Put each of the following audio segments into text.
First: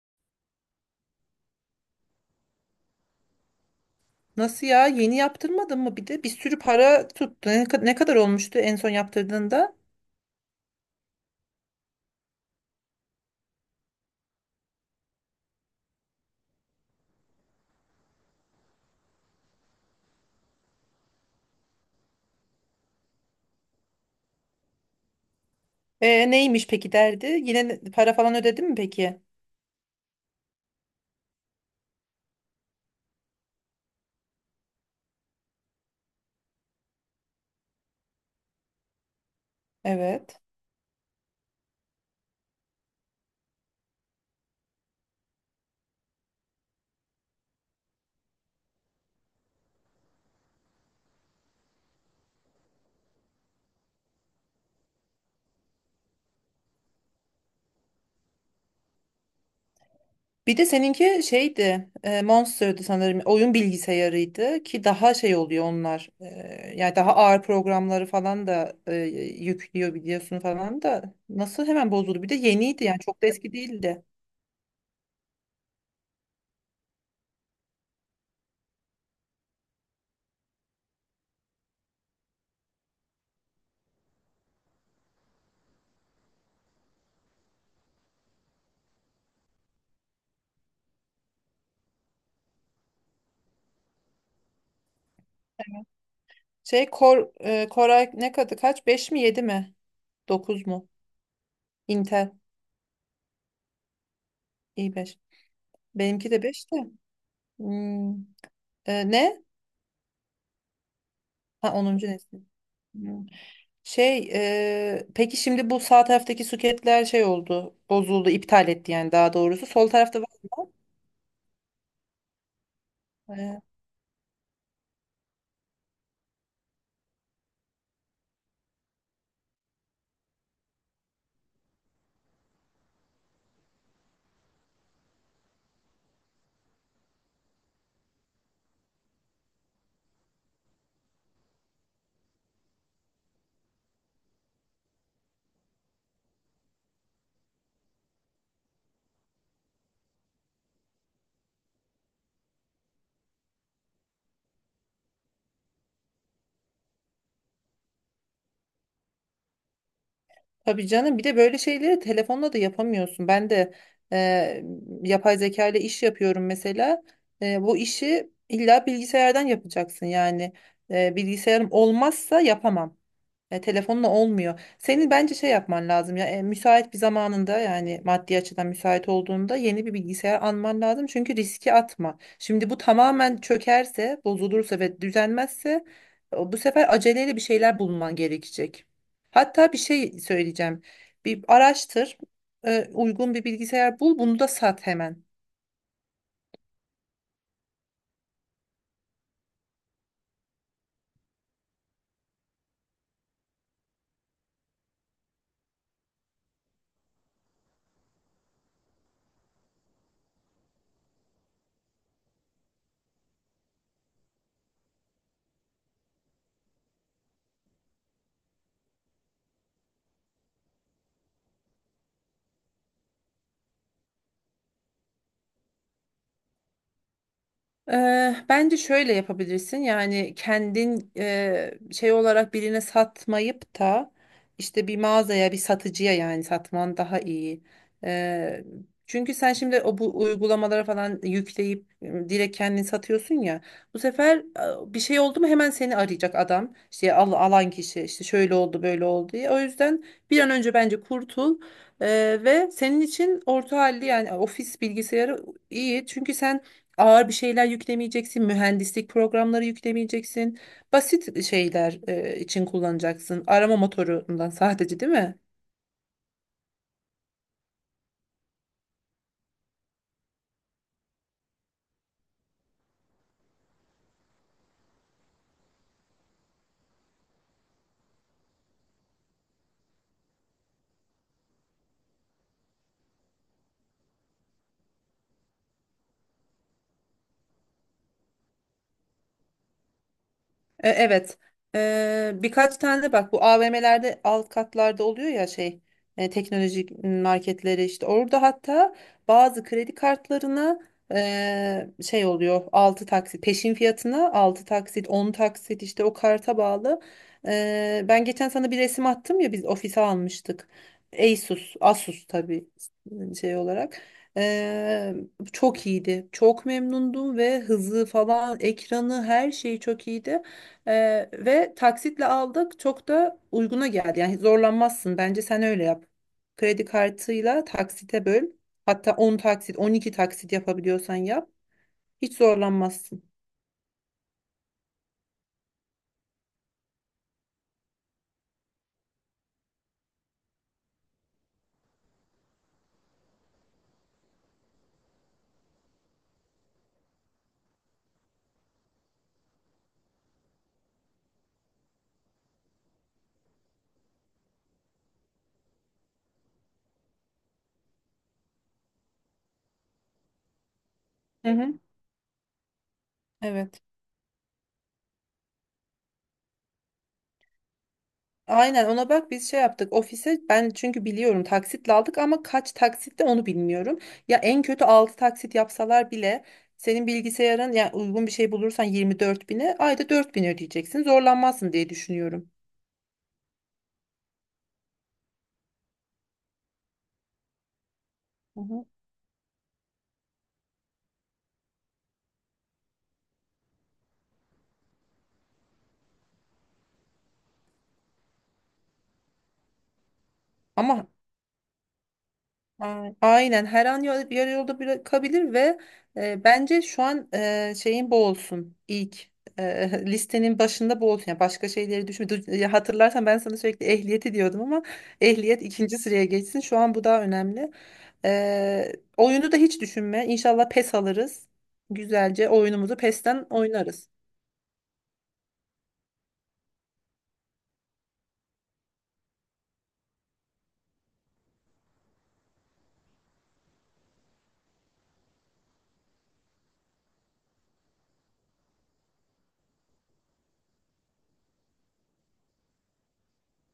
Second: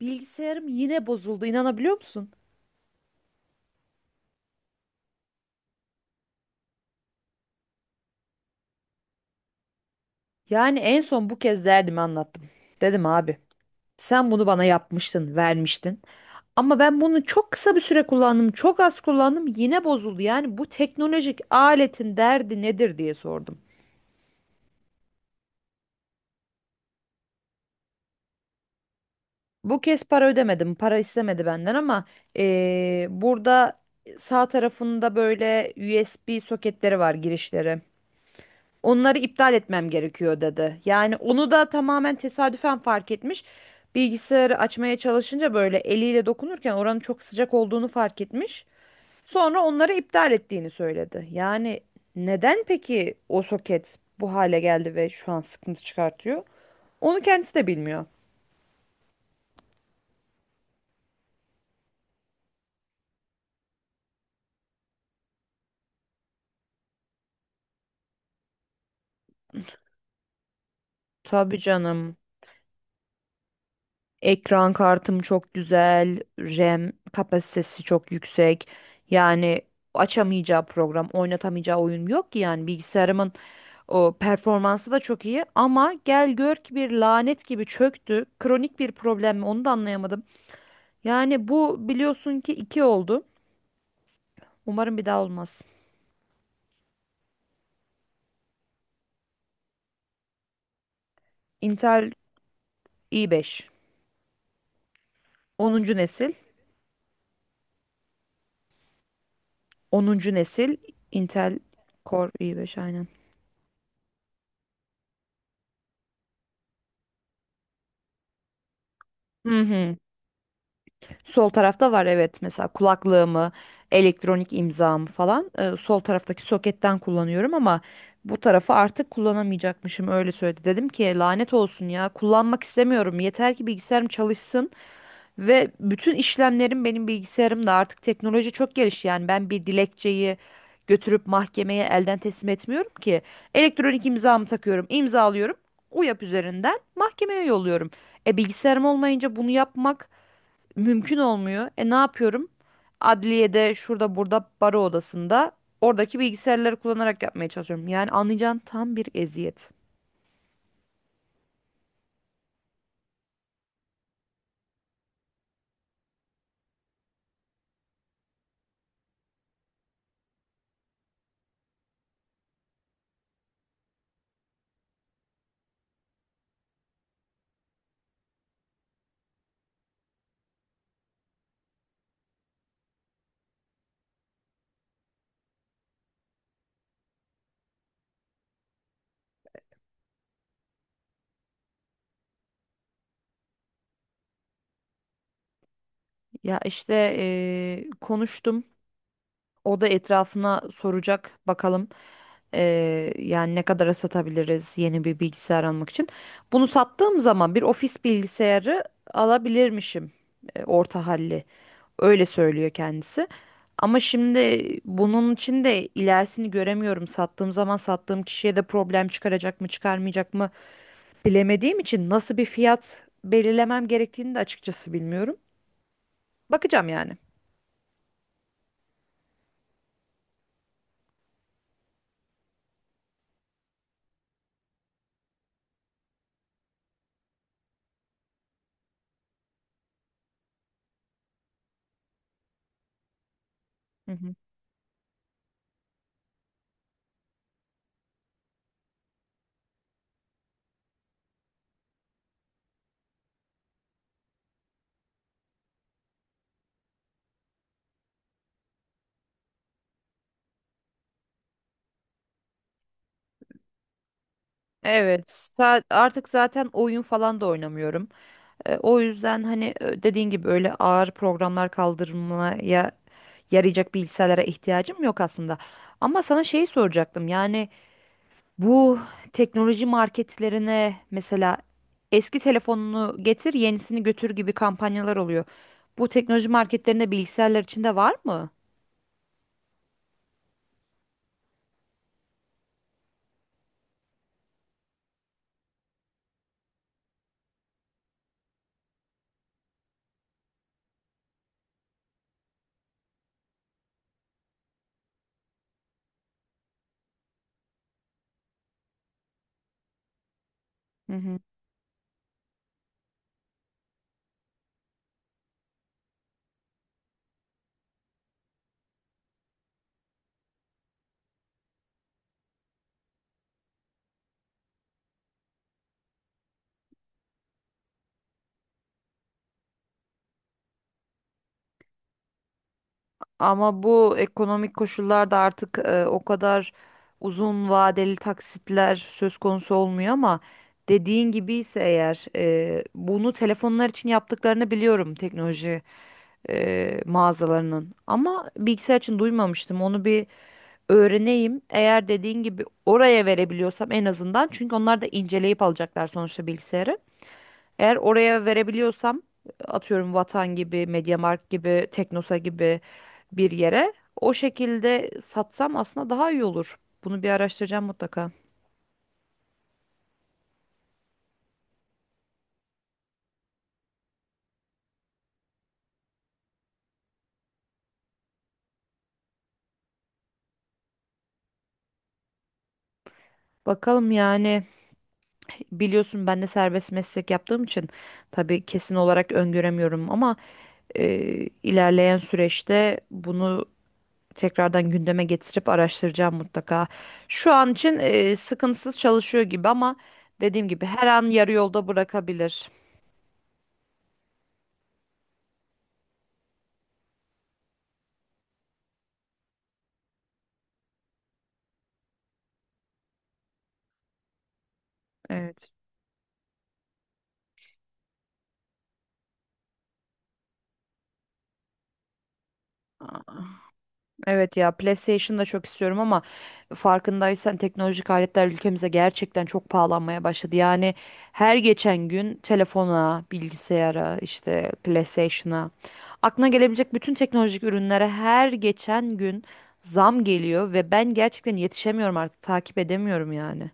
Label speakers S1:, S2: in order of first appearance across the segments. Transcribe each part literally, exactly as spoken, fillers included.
S1: Bilgisayarım yine bozuldu, inanabiliyor musun?
S2: Nasıl ya? Yeni yaptırmadın mı bir de? Bir sürü para tuttu. Ne, kad- ne kadar olmuştu en son yaptırdığında?
S1: Yani en son bu kez derdimi anlattım. Dedim abi, sen bunu bana yapmıştın, vermiştin. Ama ben bunu çok kısa bir süre kullandım, çok az kullandım, yine bozuldu. Yani bu teknolojik aletin derdi nedir diye sordum.
S2: E, neymiş peki derdi? Yine ne- para falan ödedin mi peki?
S1: Bu kez para ödemedim, para istemedi benden, ama eee, burada sağ tarafında böyle U S B soketleri var, girişleri. Onları iptal etmem gerekiyor
S2: Evet.
S1: dedi. Yani onu da tamamen tesadüfen fark etmiş. Bilgisayarı açmaya çalışınca böyle eliyle dokunurken oranın çok sıcak olduğunu fark etmiş. Sonra onları iptal ettiğini söyledi. Yani neden peki o soket bu hale geldi ve şu an sıkıntı çıkartıyor? Onu kendisi de bilmiyor.
S2: Bir de seninki şeydi, e, Monster'dı sanırım. Oyun bilgisayarıydı ki daha şey oluyor onlar. E, yani daha ağır programları falan da e, yüklüyor biliyorsun falan da.
S1: Tabii
S2: Nasıl hemen
S1: canım.
S2: bozuldu? Bir de yeniydi yani çok da eski değildi.
S1: Ekran kartım çok güzel, RAM kapasitesi çok yüksek. Yani açamayacağı program, oynatamayacağı oyun yok ki yani bilgisayarımın. O performansı da çok iyi ama gel gör ki bir lanet gibi çöktü. Kronik bir problem mi, onu da anlayamadım. Yani bu, biliyorsun ki, iki oldu. Umarım bir daha olmaz.
S2: Şey Kor, e, Koray ne kadı kaç? Beş mi yedi mi? Dokuz mu?
S1: Intel
S2: Intel
S1: i beş,
S2: i beş.
S1: onuncu
S2: Benimki
S1: nesil.
S2: de beş de. Hmm, e, Ne?
S1: Onuncu nesil Intel
S2: Ha, onuncu
S1: Core
S2: nesil.
S1: i beş, aynen.
S2: Hmm. Şey, e, peki şimdi bu sağ taraftaki suketler şey oldu, bozuldu, iptal etti yani daha
S1: Hı
S2: doğrusu. Sol
S1: hı.
S2: tarafta var.
S1: Sol tarafta var evet, mesela kulaklığımı,
S2: E,
S1: elektronik imzamı falan e, sol taraftaki soketten kullanıyorum, ama bu tarafı artık kullanamayacakmışım, öyle söyledi. Dedim ki lanet olsun ya, kullanmak istemiyorum, yeter ki bilgisayarım çalışsın ve bütün işlemlerim benim bilgisayarımda. Artık teknoloji çok gelişti, yani ben bir dilekçeyi götürüp mahkemeye elden teslim etmiyorum ki, elektronik imzamı takıyorum, imzalıyorum, UYAP üzerinden mahkemeye yolluyorum. E bilgisayarım olmayınca bunu yapmak mümkün olmuyor. E ne yapıyorum? Adliyede, şurada burada, baro odasında, oradaki bilgisayarları kullanarak yapmaya çalışıyorum. Yani anlayacağın tam bir eziyet.
S2: tabii canım, bir de böyle şeyleri telefonla da yapamıyorsun. Ben de e, yapay zeka ile iş yapıyorum mesela. E, bu işi illa bilgisayardan yapacaksın yani. E, bilgisayarım olmazsa yapamam. E, telefonla olmuyor. Senin bence şey yapman lazım ya, e, müsait bir zamanında yani maddi açıdan müsait olduğunda yeni bir bilgisayar alman lazım. Çünkü riski atma. Şimdi bu tamamen çökerse, bozulursa ve düzenmezse o- bu sefer aceleyle bir şeyler bulman gerekecek. Hatta bir şey söyleyeceğim. Bir araştır, e, uygun bir bilgisayar bul, bunu da sat hemen.
S1: Ya işte eee, konuştum. O da etrafına soracak bakalım. Eee, yani ne kadara satabiliriz yeni bir bilgisayar almak için. Bunu sattığım zaman bir ofis bilgisayarı alabilirmişim. E, orta halli. Öyle söylüyor kendisi. Ama şimdi bunun için de ilerisini göremiyorum. Sattığım zaman sattığım kişiye de problem çıkaracak mı, çıkarmayacak mı bilemediğim için nasıl bir fiyat belirlemem gerektiğini de açıkçası bilmiyorum. Bakacağım yani.
S2: Eee, bence şöyle yapabilirsin, yani kendin eee, şey olarak birine satmayıp da işte bir mağazaya, bir satıcıya yani satman daha iyi. Eee, Çünkü sen şimdi o bu uygulamalara falan yükleyip e, direkt kendin satıyorsun ya, bu
S1: Hı hı.
S2: sefer e, bir şey oldu mu hemen seni arayacak adam, işte al, alan kişi işte şöyle oldu böyle oldu diye. O yüzden bir an önce bence kurtul. Eee, ve senin için orta halli yani ofis bilgisayarı iyi, çünkü sen ağır bir şeyler yüklemeyeceksin, mühendislik programları yüklemeyeceksin. Basit şeyler e, için kullanacaksın. Arama motorundan sadece, değil
S1: Evet,
S2: mi?
S1: sa- artık zaten oyun falan da oynamıyorum. E, o yüzden hani, e, dediğin gibi, öyle ağır programlar kaldırmaya yarayacak bilgisayarlara ihtiyacım yok aslında. Ama sana şeyi soracaktım. Yani bu teknoloji marketlerine mesela "eski telefonunu getir, yenisini götür" gibi kampanyalar oluyor. Bu teknoloji marketlerinde bilgisayarlar için de var mı?
S2: E, Evet. E, birkaç tane de bak, bu A V M'lerde alt katlarda oluyor ya, şey e, teknolojik marketleri işte, orada hatta bazı kredi kartlarına e, şey oluyor, altı taksit peşin fiyatına altı taksit, on taksit, işte o karta bağlı. E, ben geçen sana bir resim attım ya, biz ofise almıştık.
S1: Hı hı.
S2: Asus, Asus tabii e, şey olarak. E, Çok iyiydi. Çok memnundum ve hızı falan, ekranı, her şeyi çok iyiydi. Ee, ve taksitle aldık. Çok da uyguna geldi. Yani zorlanmazsın. Bence sen öyle yap. Kredi kartıyla taksite böl. Hatta on taksit, on iki taksit yapabiliyorsan yap. Hiç zorlanmazsın.
S1: Ama bu ekonomik koşullarda artık e, o kadar uzun vadeli taksitler söz konusu olmuyor, ama dediğin gibi ise eğer, e, bunu telefonlar için yaptıklarını biliyorum teknoloji e, mağazalarının. Ama bilgisayar için duymamıştım. Onu bir öğreneyim. Eğer dediğin gibi oraya verebiliyorsam, en azından, çünkü onlar da inceleyip alacaklar sonuçta bilgisayarı. Eğer oraya verebiliyorsam, atıyorum Vatan gibi,
S2: Hı
S1: MediaMarkt
S2: hı.
S1: gibi, Teknosa gibi bir
S2: Evet.
S1: yere o şekilde satsam aslında daha iyi olur. Bunu bir araştıracağım mutlaka.
S2: Aynen, ona bak. Biz şey yaptık ofise, ben çünkü biliyorum taksitle aldık ama kaç taksitte onu bilmiyorum. Ya en kötü altı taksit yapsalar bile senin bilgisayarın yani uygun bir şey bulursan yirmi dört bine, ayda dört bin ödeyeceksin, zorlanmazsın diye düşünüyorum.
S1: Bakalım yani, biliyorsun ben de serbest meslek yaptığım için
S2: Hı
S1: tabii
S2: hı.
S1: kesin olarak öngöremiyorum, ama e, ilerleyen süreçte bunu tekrardan gündeme getirip araştıracağım mutlaka. Şu an için e, sıkıntısız çalışıyor gibi, ama dediğim gibi her
S2: Ama
S1: an yarı yolda bırakabilir.
S2: A- aynen her an ya- yarı yolda bırakabilir ve e, bence şu an e, şeyin bu olsun, ilk e, listenin başında bu olsun. Yani başka şeyleri düşün. Du- ya hatırlarsan, ben sana sürekli ehliyeti diyordum ama ehliyet
S1: Evet.
S2: ikinci sıraya geçsin. Şu an bu daha önemli. E, oyunu da hiç düşünme. İnşallah PES alırız. Güzelce oyunumuzu PES'ten
S1: Aa,
S2: oynarız.
S1: evet ya, PlayStation da çok istiyorum ama, farkındaysan, teknolojik aletler ülkemize gerçekten çok pahalanmaya başladı. Yani her geçen gün telefona, bilgisayara, işte PlayStation'a, aklına gelebilecek bütün teknolojik ürünlere her geçen gün zam geliyor ve ben gerçekten yetişemiyorum, artık takip edemiyorum yani.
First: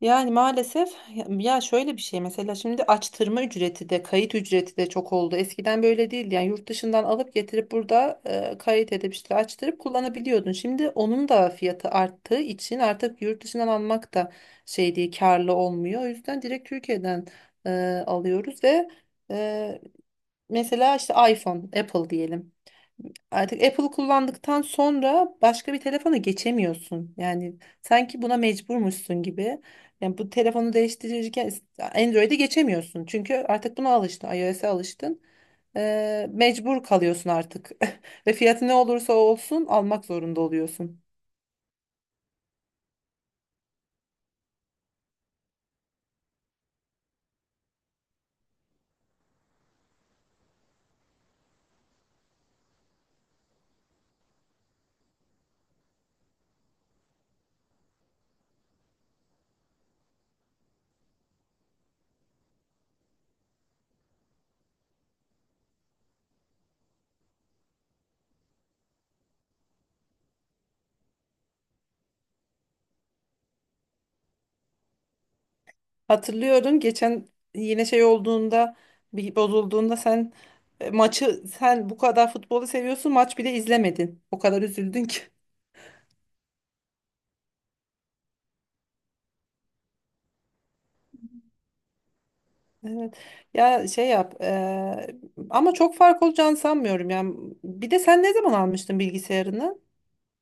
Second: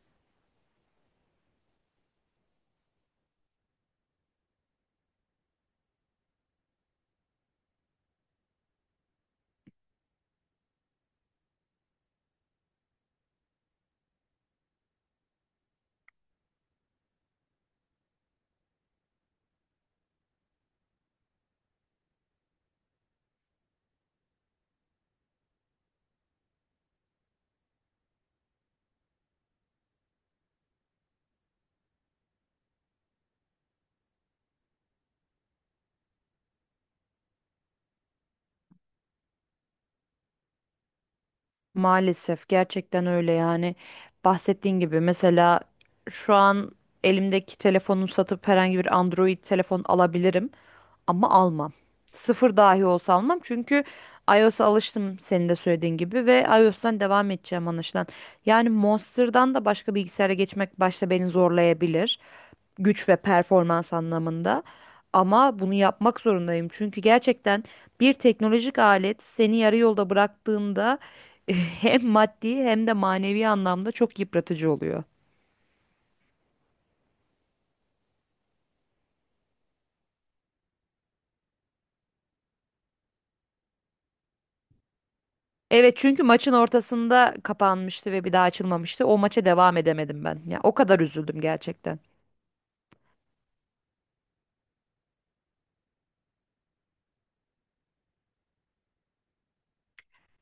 S2: Yani maalesef, ya şöyle bir şey mesela, şimdi açtırma ücreti de kayıt ücreti de çok oldu. Eskiden böyle değildi. Yani yurt dışından alıp getirip burada e, kayıt edip işte açtırıp kullanabiliyordun. Şimdi onun da fiyatı arttığı için artık yurt dışından almak da şey değil, karlı olmuyor. O yüzden direkt Türkiye'den e, alıyoruz ve e, mesela işte iPhone, Apple diyelim. Artık Apple'ı kullandıktan sonra başka bir telefona geçemiyorsun. Yani sanki buna mecburmuşsun gibi. Yani bu telefonu değiştirirken Android'e geçemiyorsun. Çünkü artık buna alıştın, iOS'e alıştın. Ee, mecbur kalıyorsun artık. Ve fiyatı ne olursa olsun almak zorunda oluyorsun.
S1: Maalesef gerçekten öyle, yani bahsettiğin gibi. Mesela şu an elimdeki telefonu satıp herhangi bir Android telefon alabilirim, ama almam. Sıfır dahi olsa almam, çünkü iOS'a alıştım, senin de söylediğin gibi, ve iOS'tan devam edeceğim anlaşılan. Yani Monster'dan da başka bilgisayara geçmek başta beni zorlayabilir güç ve performans anlamında. Ama bunu yapmak zorundayım, çünkü gerçekten bir teknolojik alet seni yarı yolda bıraktığında hem maddi hem de manevi anlamda çok yıpratıcı oluyor.
S2: Hatırlıyorum, geçen yine şey olduğunda, bir bozulduğunda sen, e, maçı sen bu kadar futbolu seviyorsun, maç bile izlemedin. O kadar üzüldün ki.
S1: Evet, çünkü maçın ortasında kapanmıştı ve bir daha açılmamıştı. O maça devam edemedim ben. Ya o kadar üzüldüm gerçekten.
S2: Evet. Ya şey yap. eee, ama çok fark olacağını sanmıyorum. Yani bir de sen ne zaman almıştın bilgisayarını?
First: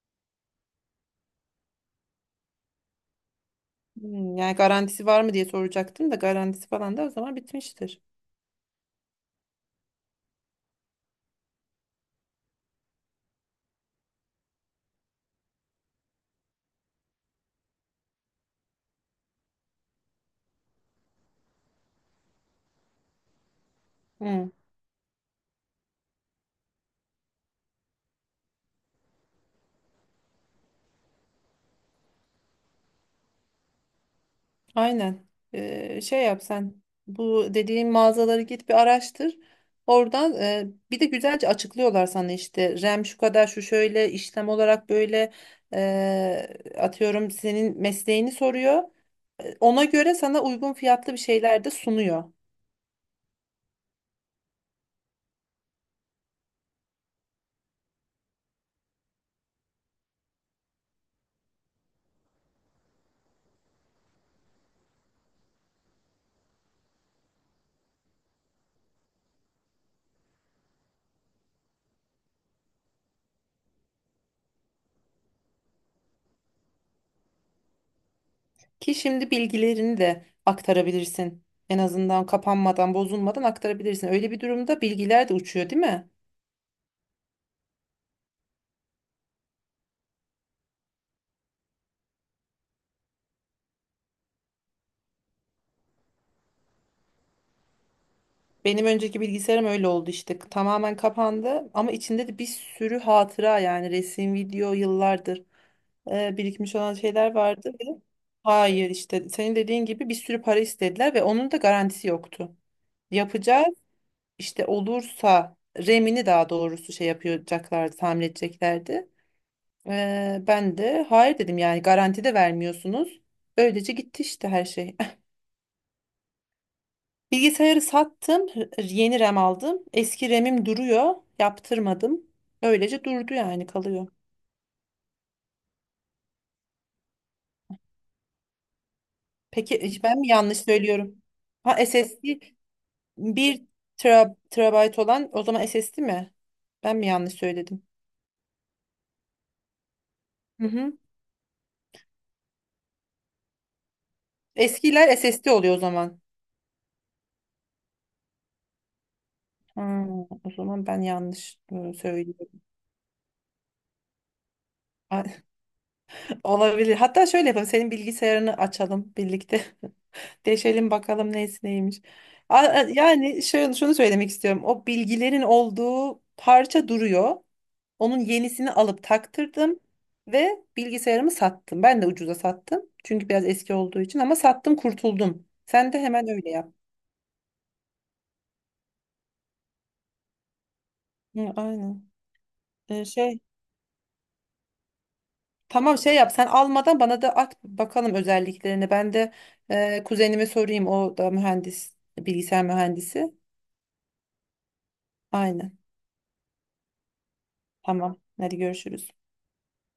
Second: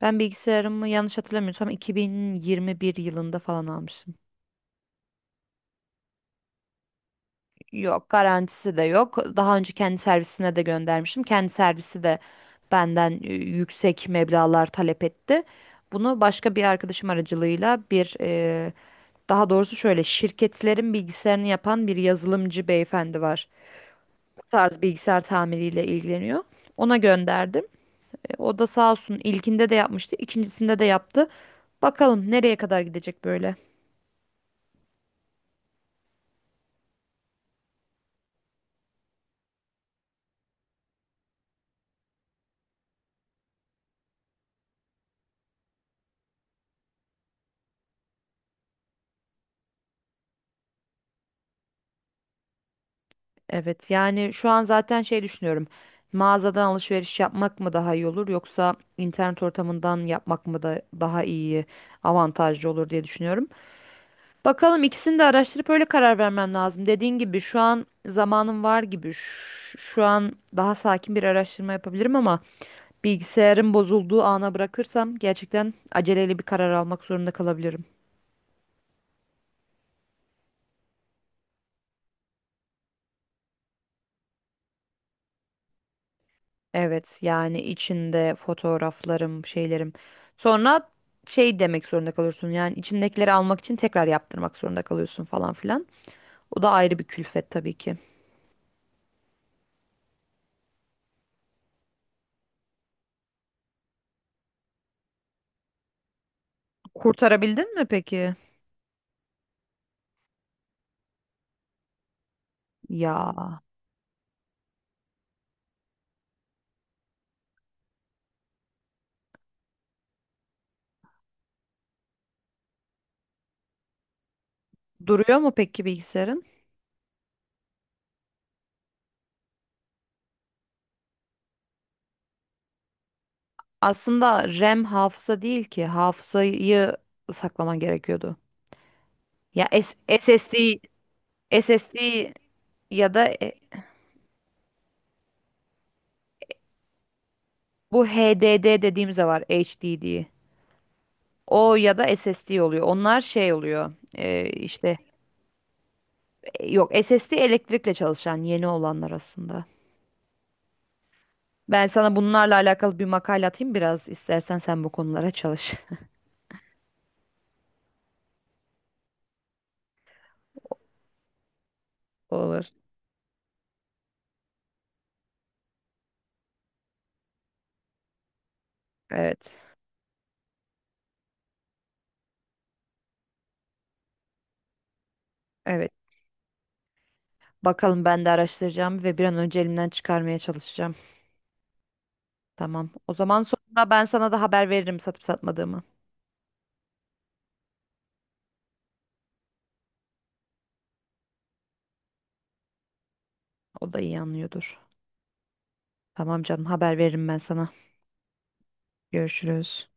S1: Ben bilgisayarımı, yanlış hatırlamıyorsam, iki bin yirmi bir yılında falan almıştım.
S2: Hmm, yani garantisi var mı diye soracaktım da, garantisi falan da o zaman bitmiştir.
S1: Yok, garantisi de yok. Daha önce kendi servisine de göndermiştim. Kendi servisi de benden e, yüksek meblağlar talep etti. Bunu başka bir arkadaşım aracılığıyla bir... Daha doğrusu, şöyle, şirketlerin bilgisayarını yapan bir yazılımcı beyefendi var. Bu
S2: Hmm,
S1: tarz bilgisayar tamiriyle ilgileniyor. Ona gönderdim. E, o da sağ olsun, ilkinde de yapmıştı, ikincisinde de yaptı. Bakalım nereye kadar gidecek böyle.
S2: aynen. Eee, şey yap sen. Bu dediğim mağazaları git bir araştır. Oradan eee, bir de güzelce açıklıyorlar sana, işte RAM şu kadar, şu şöyle işlem olarak böyle, eee, atıyorum senin mesleğini soruyor. Ona göre sana uygun fiyatlı bir şeyler de sunuyor.
S1: Evet, yani şu an zaten şey düşünüyorum. Mağazadan alışveriş yapmak mı daha iyi olur, yoksa internet ortamından yapmak mı da daha iyi, avantajlı olur diye düşünüyorum. Bakalım, ikisini de araştırıp öyle karar vermem lazım. Dediğin gibi şu an zamanım var gibi. Ş- Şu an daha sakin bir araştırma yapabilirim, ama bilgisayarın bozulduğu ana bırakırsam gerçekten aceleyle bir karar almak zorunda kalabilirim.
S2: Ki şimdi bilgilerini de aktarabilirsin. En azından kapanmadan, bozulmadan aktarabilirsin. Öyle bir durumda bilgiler de uçuyor, değil mi?
S1: Evet, yani içinde fotoğraflarım, şeylerim. Sonra şey demek zorunda kalıyorsun. Yani içindekileri almak için tekrar yaptırmak zorunda kalıyorsun falan filan. O da ayrı bir külfet tabii ki.
S2: Benim önceki bilgisayarım öyle oldu işte. Tamamen kapandı ama içinde de bir sürü hatıra, yani resim, video, yıllardır e, birikmiş olan şeyler vardı.
S1: Kurtarabildin
S2: Ve
S1: mi peki?
S2: hayır, işte senin dediğin gibi bir sürü para istediler ve onun da garantisi yoktu.
S1: Ya,
S2: Yapacağız, işte olursa RAM'ini, daha doğrusu şey yapacaklardı, tamir edeceklerdi. Ee, ben de hayır dedim, yani garanti de vermiyorsunuz. Öylece gitti işte her şey.
S1: duruyor mu peki bilgisayarın?
S2: Bilgisayarı sattım, yeni RAM aldım. Eski RAM'im duruyor, yaptırmadım. Öylece durdu, yani kalıyor.
S1: Aslında RAM hafıza değil ki. Hafızayı saklaman gerekiyordu. Ya
S2: Peki
S1: S-
S2: e, ben mi yanlış
S1: SSD,
S2: söylüyorum? Ha,
S1: S S D,
S2: S S D.
S1: ya da e,
S2: Bir tera, terabayt olan o zaman S S D mi? Ben mi yanlış söyledim?
S1: bu HDD dediğimiz de var, H D diye.
S2: Hı hı.
S1: O ya da S S D oluyor. Onlar şey oluyor, e, işte.
S2: Eskiler S S D oluyor o zaman.
S1: E, yok, S S D elektrikle çalışan yeni olanlar aslında.
S2: Ha, o zaman ben yanlış
S1: Ben
S2: e,
S1: sana bunlarla
S2: söylüyorum.
S1: alakalı bir makale atayım, biraz istersen sen bu konulara çalış.
S2: Olabilir. Hatta şöyle yapalım. Senin bilgisayarını açalım birlikte. Deşelim bakalım neyse neymiş. A-
S1: Olur.
S2: a- Yani şunu, şunu söylemek istiyorum. O bilgilerin olduğu parça duruyor. Onun yenisini alıp
S1: Evet.
S2: taktırdım ve bilgisayarımı sattım. Ben de ucuza sattım. Çünkü biraz eski olduğu için, ama sattım kurtuldum.
S1: Evet,
S2: Sen de hemen öyle yap.
S1: bakalım, ben de araştıracağım ve bir an önce elimden çıkarmaya çalışacağım.
S2: Hı, aynen.
S1: Tamam.
S2: Ee,
S1: O
S2: şey
S1: zaman sonra ben sana da haber veririm satıp satmadığımı.
S2: tamam şey yap, sen almadan bana da at bakalım özelliklerini. Ben de e, kuzenime sorayım, o da mühendis, bilgisayar mühendisi.
S1: O da iyi anlıyordur.
S2: Aynen.
S1: Tamam canım, haber veririm ben sana.
S2: Tamam. Hadi görüşürüz.
S1: Görüşürüz.